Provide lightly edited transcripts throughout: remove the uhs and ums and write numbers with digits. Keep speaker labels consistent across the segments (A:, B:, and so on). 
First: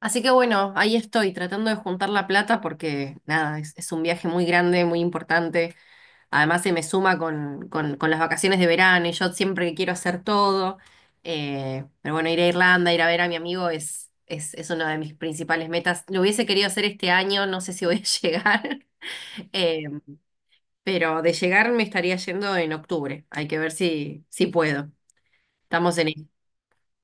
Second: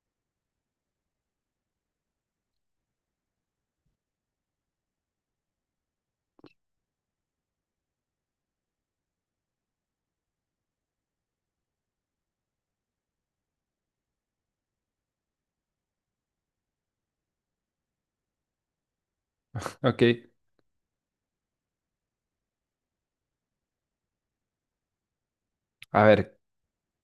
A: Así que bueno, ahí estoy tratando de juntar la plata porque nada, es un viaje muy grande, muy importante. Además se me suma con las vacaciones de verano y yo siempre quiero hacer todo. Pero bueno, ir a Irlanda, ir a ver a mi amigo es una de mis principales metas. Lo hubiese querido hacer este año, no sé si voy a llegar, Eh,
B: Ok,
A: pero de llegar me estaría yendo en octubre. Hay que ver si puedo. Estamos
B: a
A: en ello.
B: ver,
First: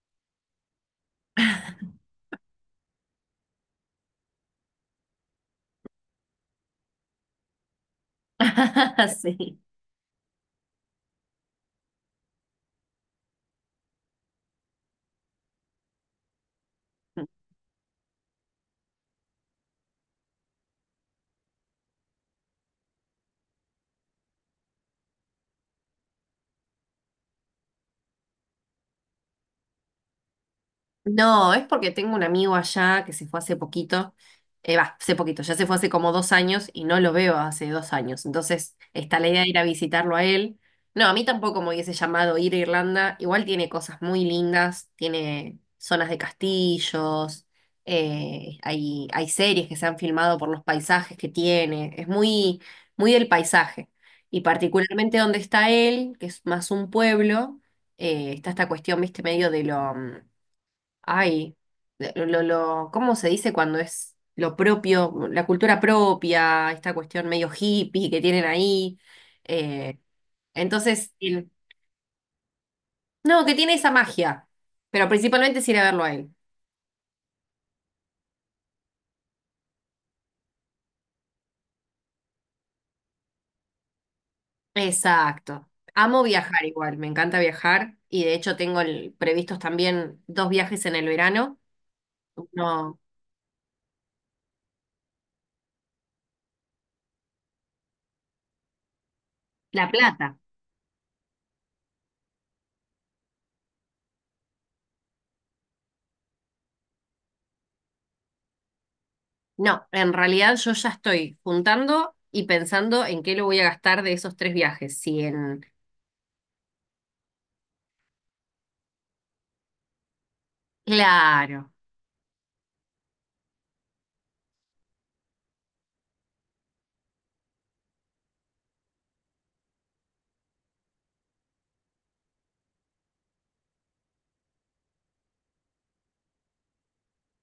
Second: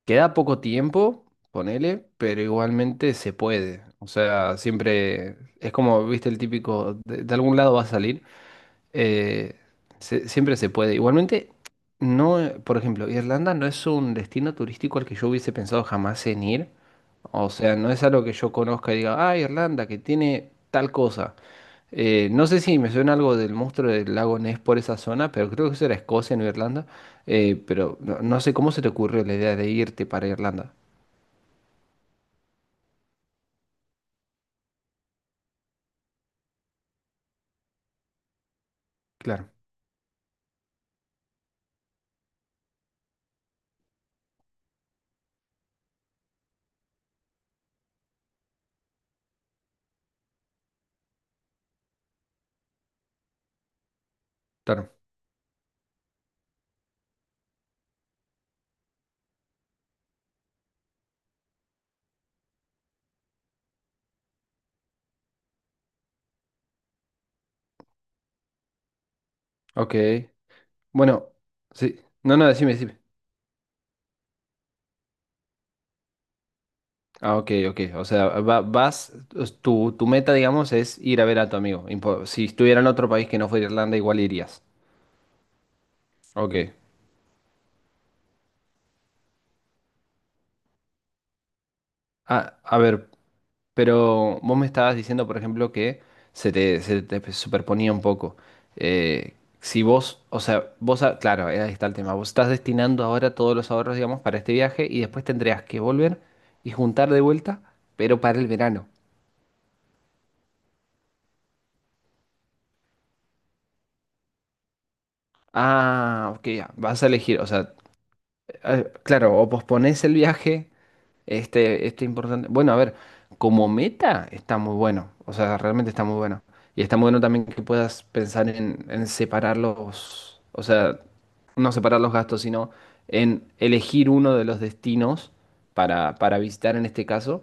B: queda poco tiempo, ponele, pero igualmente se puede. O sea, siempre es como, viste, el típico, de algún lado va a salir. eh,
A: Sí.
B: Siempre se puede. Igualmente, no, por ejemplo, Irlanda no es un destino turístico al que yo hubiese pensado jamás en ir. O sea, no es algo que yo conozca y diga, ah, Irlanda, que tiene tal cosa. No sé si me suena algo del monstruo del lago Ness por esa zona, pero creo que eso era Escocia, no Irlanda. Pero no, no sé cómo se te ocurrió la idea de irte para Irlanda.
A: No, es porque tengo un amigo allá que se fue hace poquito, hace poquito, ya se fue hace como dos años y no lo veo hace dos años. Entonces está la idea de
B: Claro,
A: ir a visitarlo a él. No, a mí tampoco me hubiese llamado ir a Irlanda. Igual tiene cosas muy lindas, tiene zonas de castillos, hay series que se han filmado por los paisajes que tiene. Es muy del paisaje. Y
B: claro.
A: particularmente donde está él, que es más un pueblo, está esta cuestión, viste, medio de Ay, ¿cómo se dice cuando es lo propio, la cultura propia, esta cuestión medio hippie que tienen ahí?
B: Ok.
A: Eh, entonces,
B: Bueno,
A: el-
B: sí. No, no, decime, decime.
A: no, que tiene esa magia, pero principalmente es ir a verlo a él.
B: Ah, ok, ok. O sea, vas, es tu meta, digamos, es ir a ver a tu amigo. Si estuviera en otro país que no fuera Irlanda, igual irías.
A: Exacto. Amo viajar
B: Ok.
A: igual, me encanta viajar y de hecho previstos también dos viajes en el verano.
B: Ah, a
A: No,
B: ver, pero vos me estabas diciendo, por ejemplo, que se te superponía un poco. Eh, si
A: La
B: vos,
A: Plata.
B: o sea, vos, claro, ahí está el tema. Vos estás destinando ahora todos los ahorros, digamos, para este viaje y después tendrías que volver y juntar de vuelta, pero para el verano.
A: No, en realidad yo ya estoy juntando y pensando en qué lo voy a gastar de esos tres viajes. Si en
B: Ah, ok, ya, vas a elegir, o sea, claro, o posponés el viaje.
A: claro.
B: Este importante. Bueno, a ver, como meta está muy bueno. O sea, realmente está muy bueno. Y está muy bueno también que puedas pensar en, separarlos. O sea, no separar los gastos, sino en elegir uno de los destinos para visitar en este caso,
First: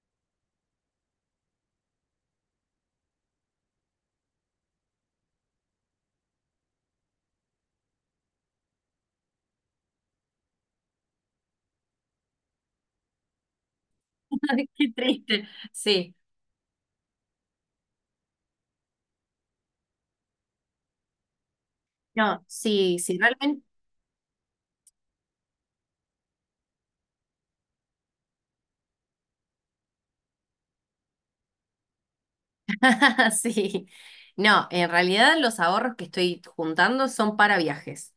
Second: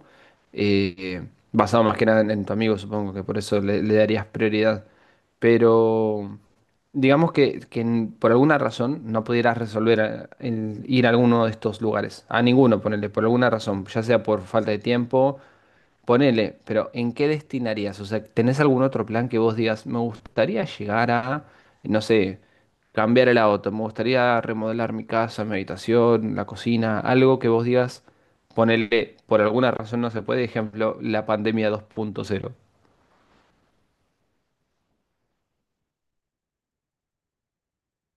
B: eh, basado más que nada en, en tu amigo, supongo que por eso le, le darías prioridad. Pero digamos que, por alguna razón no pudieras resolver el ir a alguno de estos lugares, a ninguno, ponerle por alguna razón, ya sea por falta de
A: Qué
B: tiempo.
A: triste. Sí.
B: Ponele, pero ¿en qué destinarías? O sea, ¿tenés algún otro plan que vos digas, me gustaría llegar a, no sé,
A: No, sí, sí,
B: cambiar el
A: realmente.
B: auto, me gustaría remodelar mi casa, mi habitación, la cocina, algo que vos digas, ponele, por alguna razón no se puede, ejemplo, la pandemia dos punto cero.
A: Sí. No, en realidad los ahorros que estoy juntando son para viajes.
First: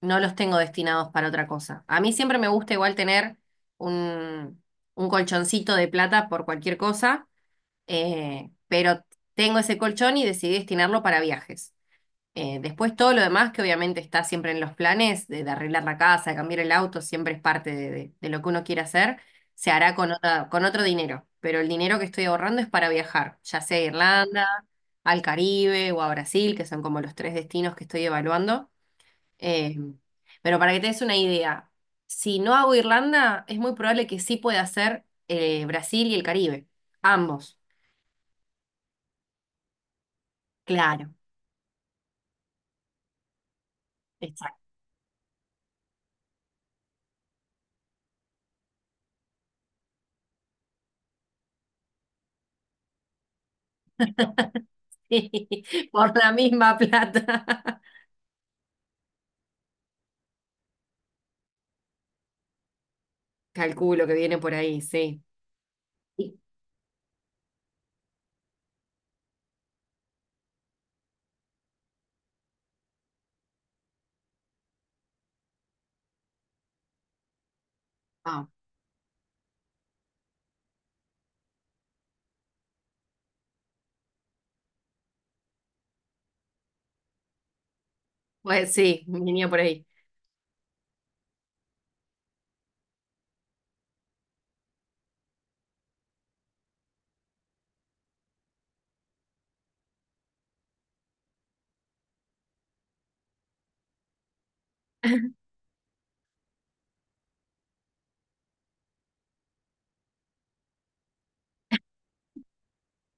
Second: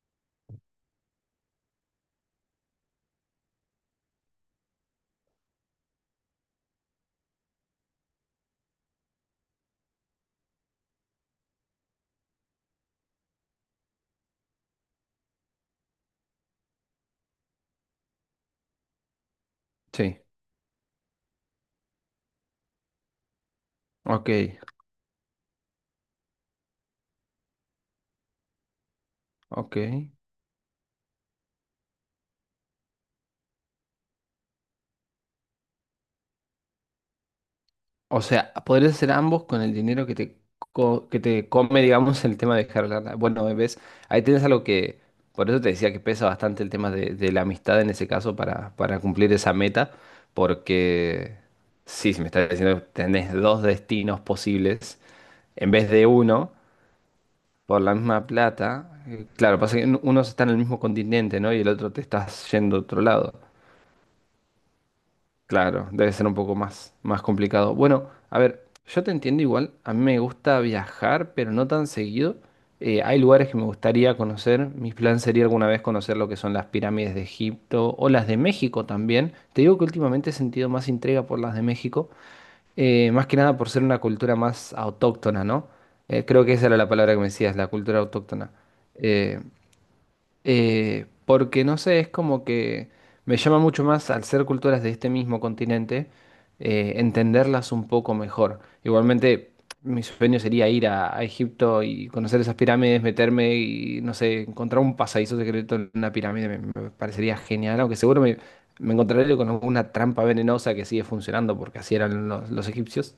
A: No los tengo destinados para otra cosa. A mí siempre me gusta igual tener un, un colchoncito de plata por cualquier cosa, pero tengo ese colchón y decidí destinarlo para viajes. Después todo lo demás que obviamente está siempre en los planes, de arreglar la casa, de cambiar el auto, siempre es parte de lo que uno quiere hacer, se hará con
B: Sí,
A: con otro dinero, pero el dinero que estoy ahorrando es para viajar, ya sea a
B: ok,
A: Irlanda, al Caribe o a Brasil, que son como los tres destinos que estoy evaluando. Eh,
B: ok.
A: pero para que te des una idea, si no hago Irlanda, es muy probable que sí pueda hacer Brasil y el Caribe, ambos.
B: O sea, podrías hacer ambos con el dinero que te,
A: Claro,
B: que te come, digamos, el tema de dejar lana. Bueno, ves, ahí tienes algo
A: exacto.
B: que, por eso te decía que pesa bastante el tema de la amistad en ese caso para cumplir esa meta, porque sí, si me estás diciendo que tenés dos destinos posibles en vez de
A: Por la
B: uno,
A: misma plata.
B: por la misma plata, claro, pasa que uno está en el mismo continente, ¿no? Y el otro te estás yendo a otro lado.
A: Calculo que viene por ahí, sí.
B: Claro, debe ser un
A: Sí.
B: poco más, más complicado. Bueno, a ver, yo te entiendo igual, a mí me gusta viajar, pero no tan seguido. Hay lugares que me gustaría conocer, mi plan sería alguna vez conocer lo que son las pirámides de Egipto o las de
A: Ah,
B: México también. Te digo que últimamente he sentido más intriga por las de México, más que nada por ser una cultura más autóctona, ¿no? Creo que esa era la palabra que me decías, la cultura autóctona.
A: pues sí,
B: Eh,
A: venía por ahí.
B: Porque no sé, es como que me llama mucho más al ser culturas de este mismo continente, entenderlas un poco mejor. Igualmente, mi sueño sería ir a Egipto y conocer esas pirámides, meterme y, no sé, encontrar un pasadizo secreto en una pirámide, me parecería genial, aunque me encontraré con alguna trampa venenosa que sigue funcionando porque así eran los egipcios.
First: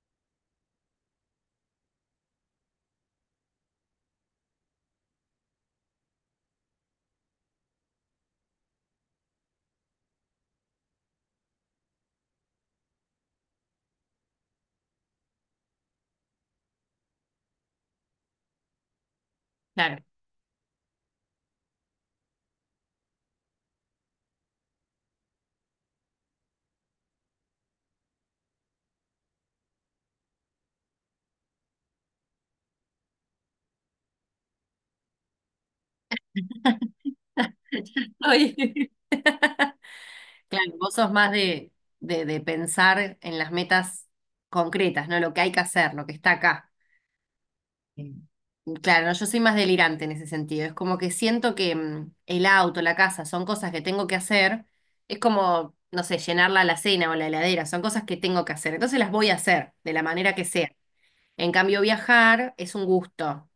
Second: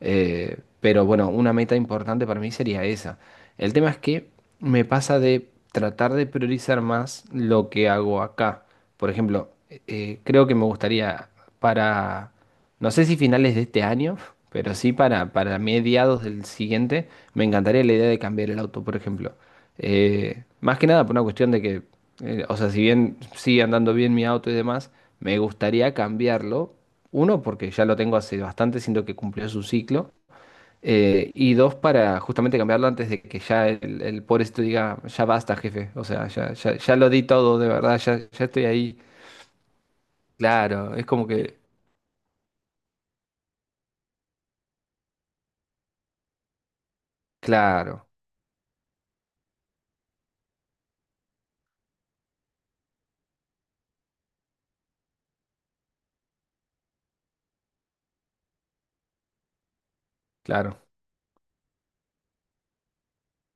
B: Pero bueno, una meta importante para mí sería esa. El tema es que me pasa de tratar de priorizar más lo que hago acá. Por ejemplo, creo que me gustaría para, no sé si finales de este año, pero sí para mediados del siguiente, me encantaría la idea de cambiar el auto, por ejemplo.
A: Claro.
B: Más que nada por una cuestión de que, o sea, si bien sigue andando bien mi auto y demás, me gustaría cambiarlo. Uno, porque ya lo tengo hace bastante, siento que cumplió su ciclo. Y dos, para justamente cambiarlo antes de que ya el pobrecito diga, ya basta, jefe. O sea, ya, ya, ya lo di todo, de verdad, ya, ya estoy
A: Oye,
B: ahí.
A: claro, vos
B: Claro, es
A: sos
B: como
A: más
B: que,
A: de, de pensar en las metas concretas, ¿no? Lo que hay que hacer, lo que está acá.
B: claro,
A: Sí. Claro, no, yo soy más delirante en ese sentido. Es como que siento que mm, el auto, la casa, son cosas que tengo que hacer. Es como, no sé, llenar la alacena o la heladera, son cosas que tengo que hacer. Entonces las voy a hacer de la manera que sea.
B: claro,
A: En cambio, viajar es un gusto,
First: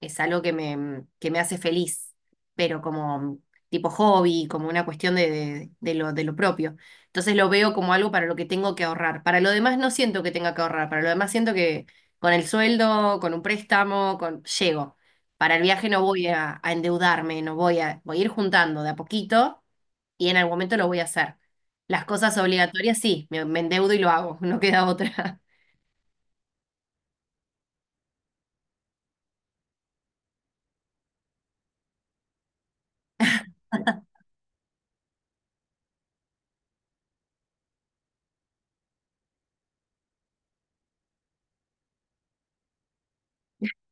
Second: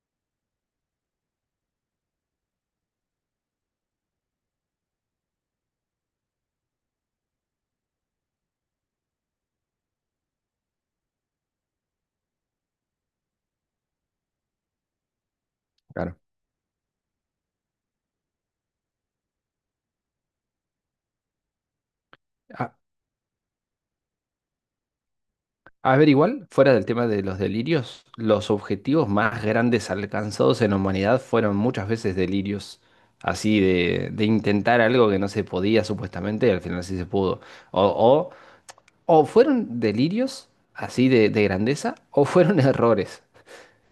A: es algo que me hace feliz, pero como tipo hobby, como una cuestión de, de lo propio. Entonces lo veo como algo para lo que tengo que ahorrar. Para lo demás no siento que tenga que ahorrar, para lo demás siento que con el sueldo, con un préstamo, con... llego. Para el viaje no
B: claro.
A: voy a endeudarme, no voy a, voy a ir juntando de a poquito y en algún momento lo voy a hacer. Las cosas obligatorias sí, me endeudo y lo hago, no queda otra.
B: A ver, igual, fuera del tema de los delirios, los objetivos más grandes alcanzados en la humanidad fueron muchas veces delirios, así de intentar algo que no se podía supuestamente y al final sí se pudo. O, o fueron delirios así de grandeza o fueron errores.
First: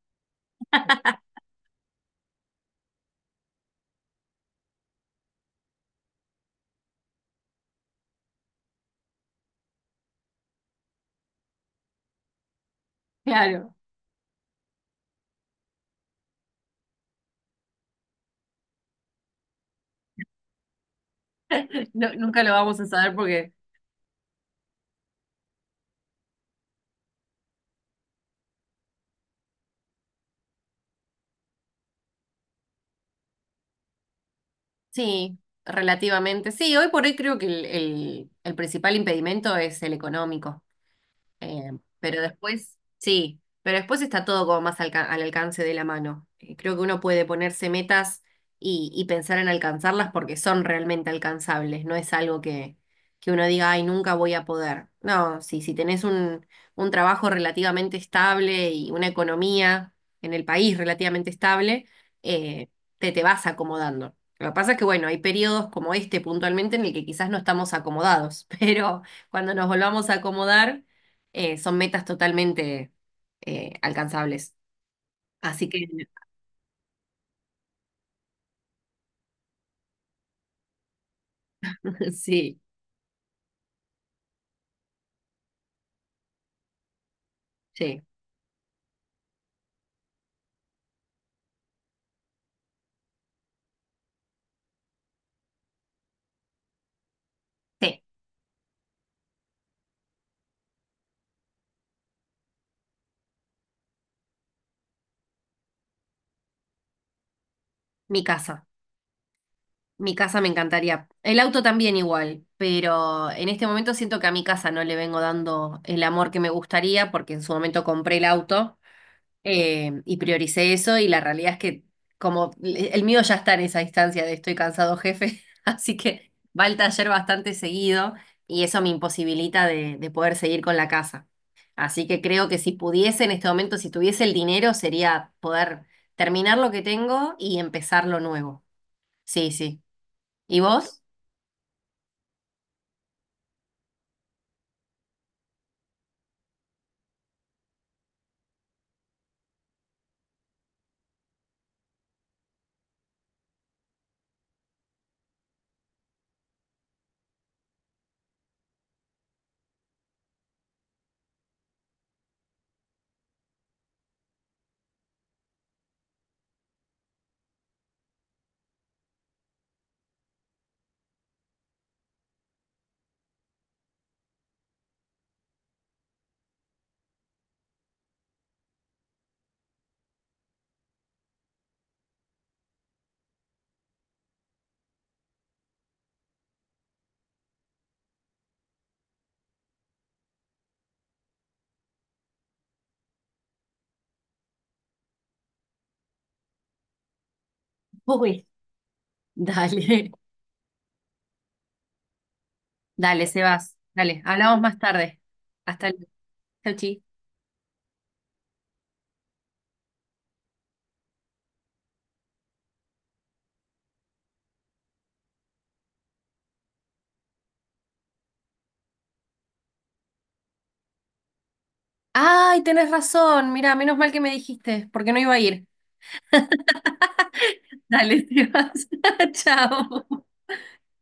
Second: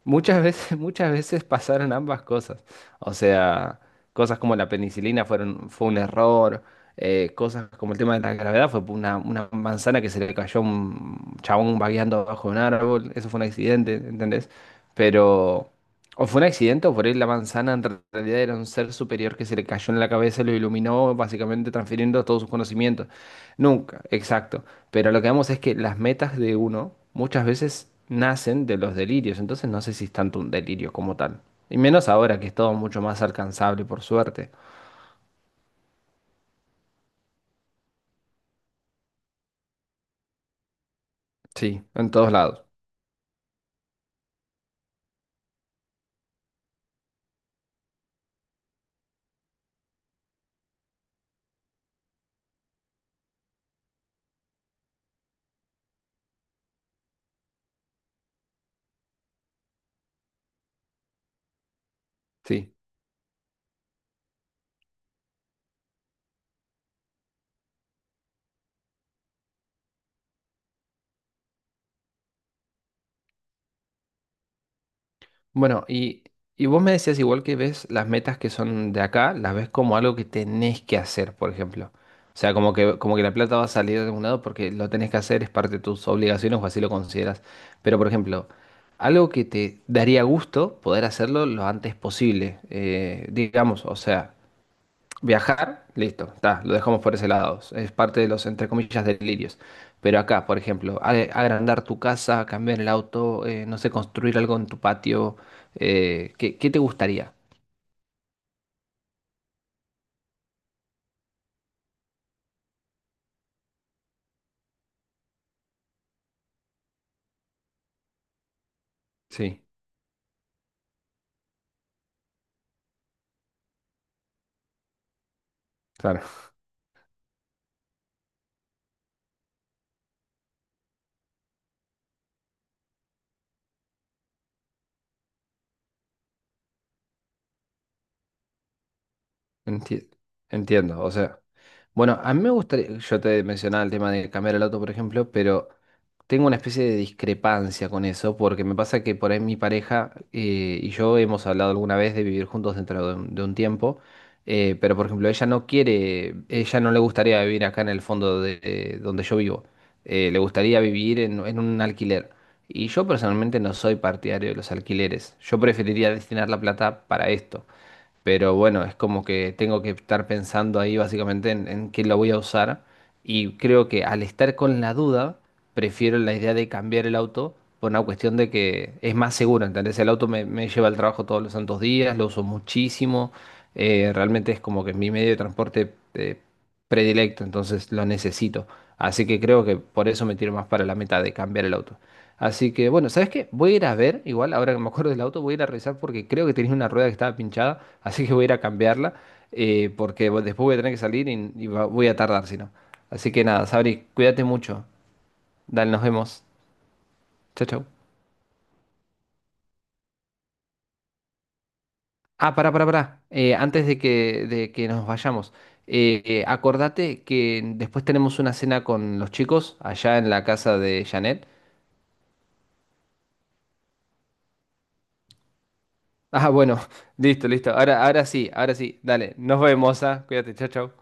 B: Muchas veces, muchas veces pasaron ambas cosas. O sea, cosas como la penicilina fueron, fue un error, cosas como el tema de la gravedad fue una manzana que se le cayó a un chabón vagueando bajo un árbol, eso fue un
A: Claro.
B: accidente, ¿entendés? Pero, o fue un accidente o por ahí la manzana en realidad era un ser superior que se le cayó en la cabeza y lo iluminó, básicamente
A: No,
B: transfiriendo todos
A: nunca
B: sus
A: lo vamos a
B: conocimientos.
A: saber porque
B: Nunca, exacto. Pero lo que vemos es que las metas de uno muchas veces nacen de los delirios, entonces no sé si es tanto un delirio como tal. Y menos ahora que es todo mucho más alcanzable, por suerte.
A: sí, relativamente. Sí, hoy por hoy creo que el principal impedimento es el económico. Eh,
B: Sí, en
A: pero
B: todos lados.
A: después, sí, pero después está todo como más al alcance de la mano. Creo que uno puede ponerse metas y pensar en alcanzarlas porque son realmente alcanzables, no es algo que uno diga, ay, nunca voy a poder. No, sí, si tenés un trabajo relativamente estable y una economía en el país relativamente estable, eh,
B: Sí.
A: te vas acomodando. Lo que pasa es que, bueno, hay periodos como este puntualmente en el que quizás no estamos acomodados, pero cuando nos volvamos a acomodar son metas totalmente alcanzables. Así
B: Bueno,
A: que
B: y vos me decías igual que ves las metas que son de acá, las ves como algo que tenés que hacer, por ejemplo. O sea,
A: sí,
B: como que la plata va a salir de algún lado porque lo tenés que hacer, es parte de tus obligaciones o así lo consideras. Pero,
A: sí,
B: por ejemplo, algo que te daría gusto poder hacerlo lo antes posible, digamos, o sea. Viajar, listo, está, lo dejamos por ese lado. Es
A: sí,
B: parte de los, entre comillas, delirios. Pero acá, por ejemplo, agrandar tu casa, cambiar el auto, no sé, construir algo en tu patio, ¿qué, qué te gustaría?
A: mi casa, mi casa me encantaría. El auto también igual, pero en este momento siento que a mi casa no le vengo dando el amor que me gustaría porque en su momento compré el auto.
B: Sí.
A: Y prioricé eso y la realidad es que como el mío ya está en esa instancia de estoy cansado, jefe, así que
B: Claro.
A: va al taller bastante seguido y eso me imposibilita de poder seguir con la casa. Así que creo que si pudiese en este momento, si tuviese el dinero, sería poder terminar lo que tengo y empezar lo nuevo. Sí, sí.
B: Enti-
A: ¿Y
B: Entiendo,
A: vos?
B: o sea, bueno, a mí me gustaría, yo te mencionaba el tema de cambiar el auto, por ejemplo, pero tengo una especie de discrepancia con eso, porque me pasa que por ahí mi pareja y yo hemos hablado alguna vez de vivir juntos dentro de un tiempo, pero por ejemplo, ella no quiere, ella no le gustaría vivir acá en el fondo de donde yo vivo, le gustaría vivir en un alquiler. Y yo personalmente no soy partidario de los alquileres, yo preferiría destinar la plata para esto. Pero bueno, es como que tengo que estar pensando ahí básicamente en qué lo voy a usar. Y creo que al estar con la duda, prefiero la idea de cambiar el auto por una cuestión de que es más seguro, ¿entendés? El auto me, me lleva al trabajo todos los santos días, lo uso muchísimo. Realmente es como que mi medio de transporte predilecto, entonces lo necesito. Así que creo que por eso me tiro más para la meta de cambiar el auto. Así que bueno, ¿sabes qué? Voy a ir a ver, igual ahora que me acuerdo del auto, voy a ir a revisar porque creo que tenía una rueda que estaba pinchada, así que voy
A: Uy.
B: a ir a cambiarla,
A: Dale,
B: porque bueno, después voy a tener que salir y, voy a tardar, si no.
A: dale,
B: Así que nada,
A: Sebas.
B: Sabri,
A: Dale,
B: cuídate
A: hablamos más
B: mucho.
A: tarde. Hasta
B: Dale, nos
A: luego.
B: vemos.
A: Chau, chi.
B: Chau, chau. Ah, pará, pará, pará. Antes de que nos vayamos, acordate que después tenemos una cena con los chicos allá en la casa de Janet.
A: Ay, tenés razón. Mira, menos mal que me dijiste, porque no iba a ir.
B: Ah, bueno, listo, listo. Ahora,
A: Dale,
B: ahora
A: te
B: sí, ahora
A: vas.
B: sí. Dale, nos vemos,
A: Chao.
B: ah. Cuídate, chau, chau.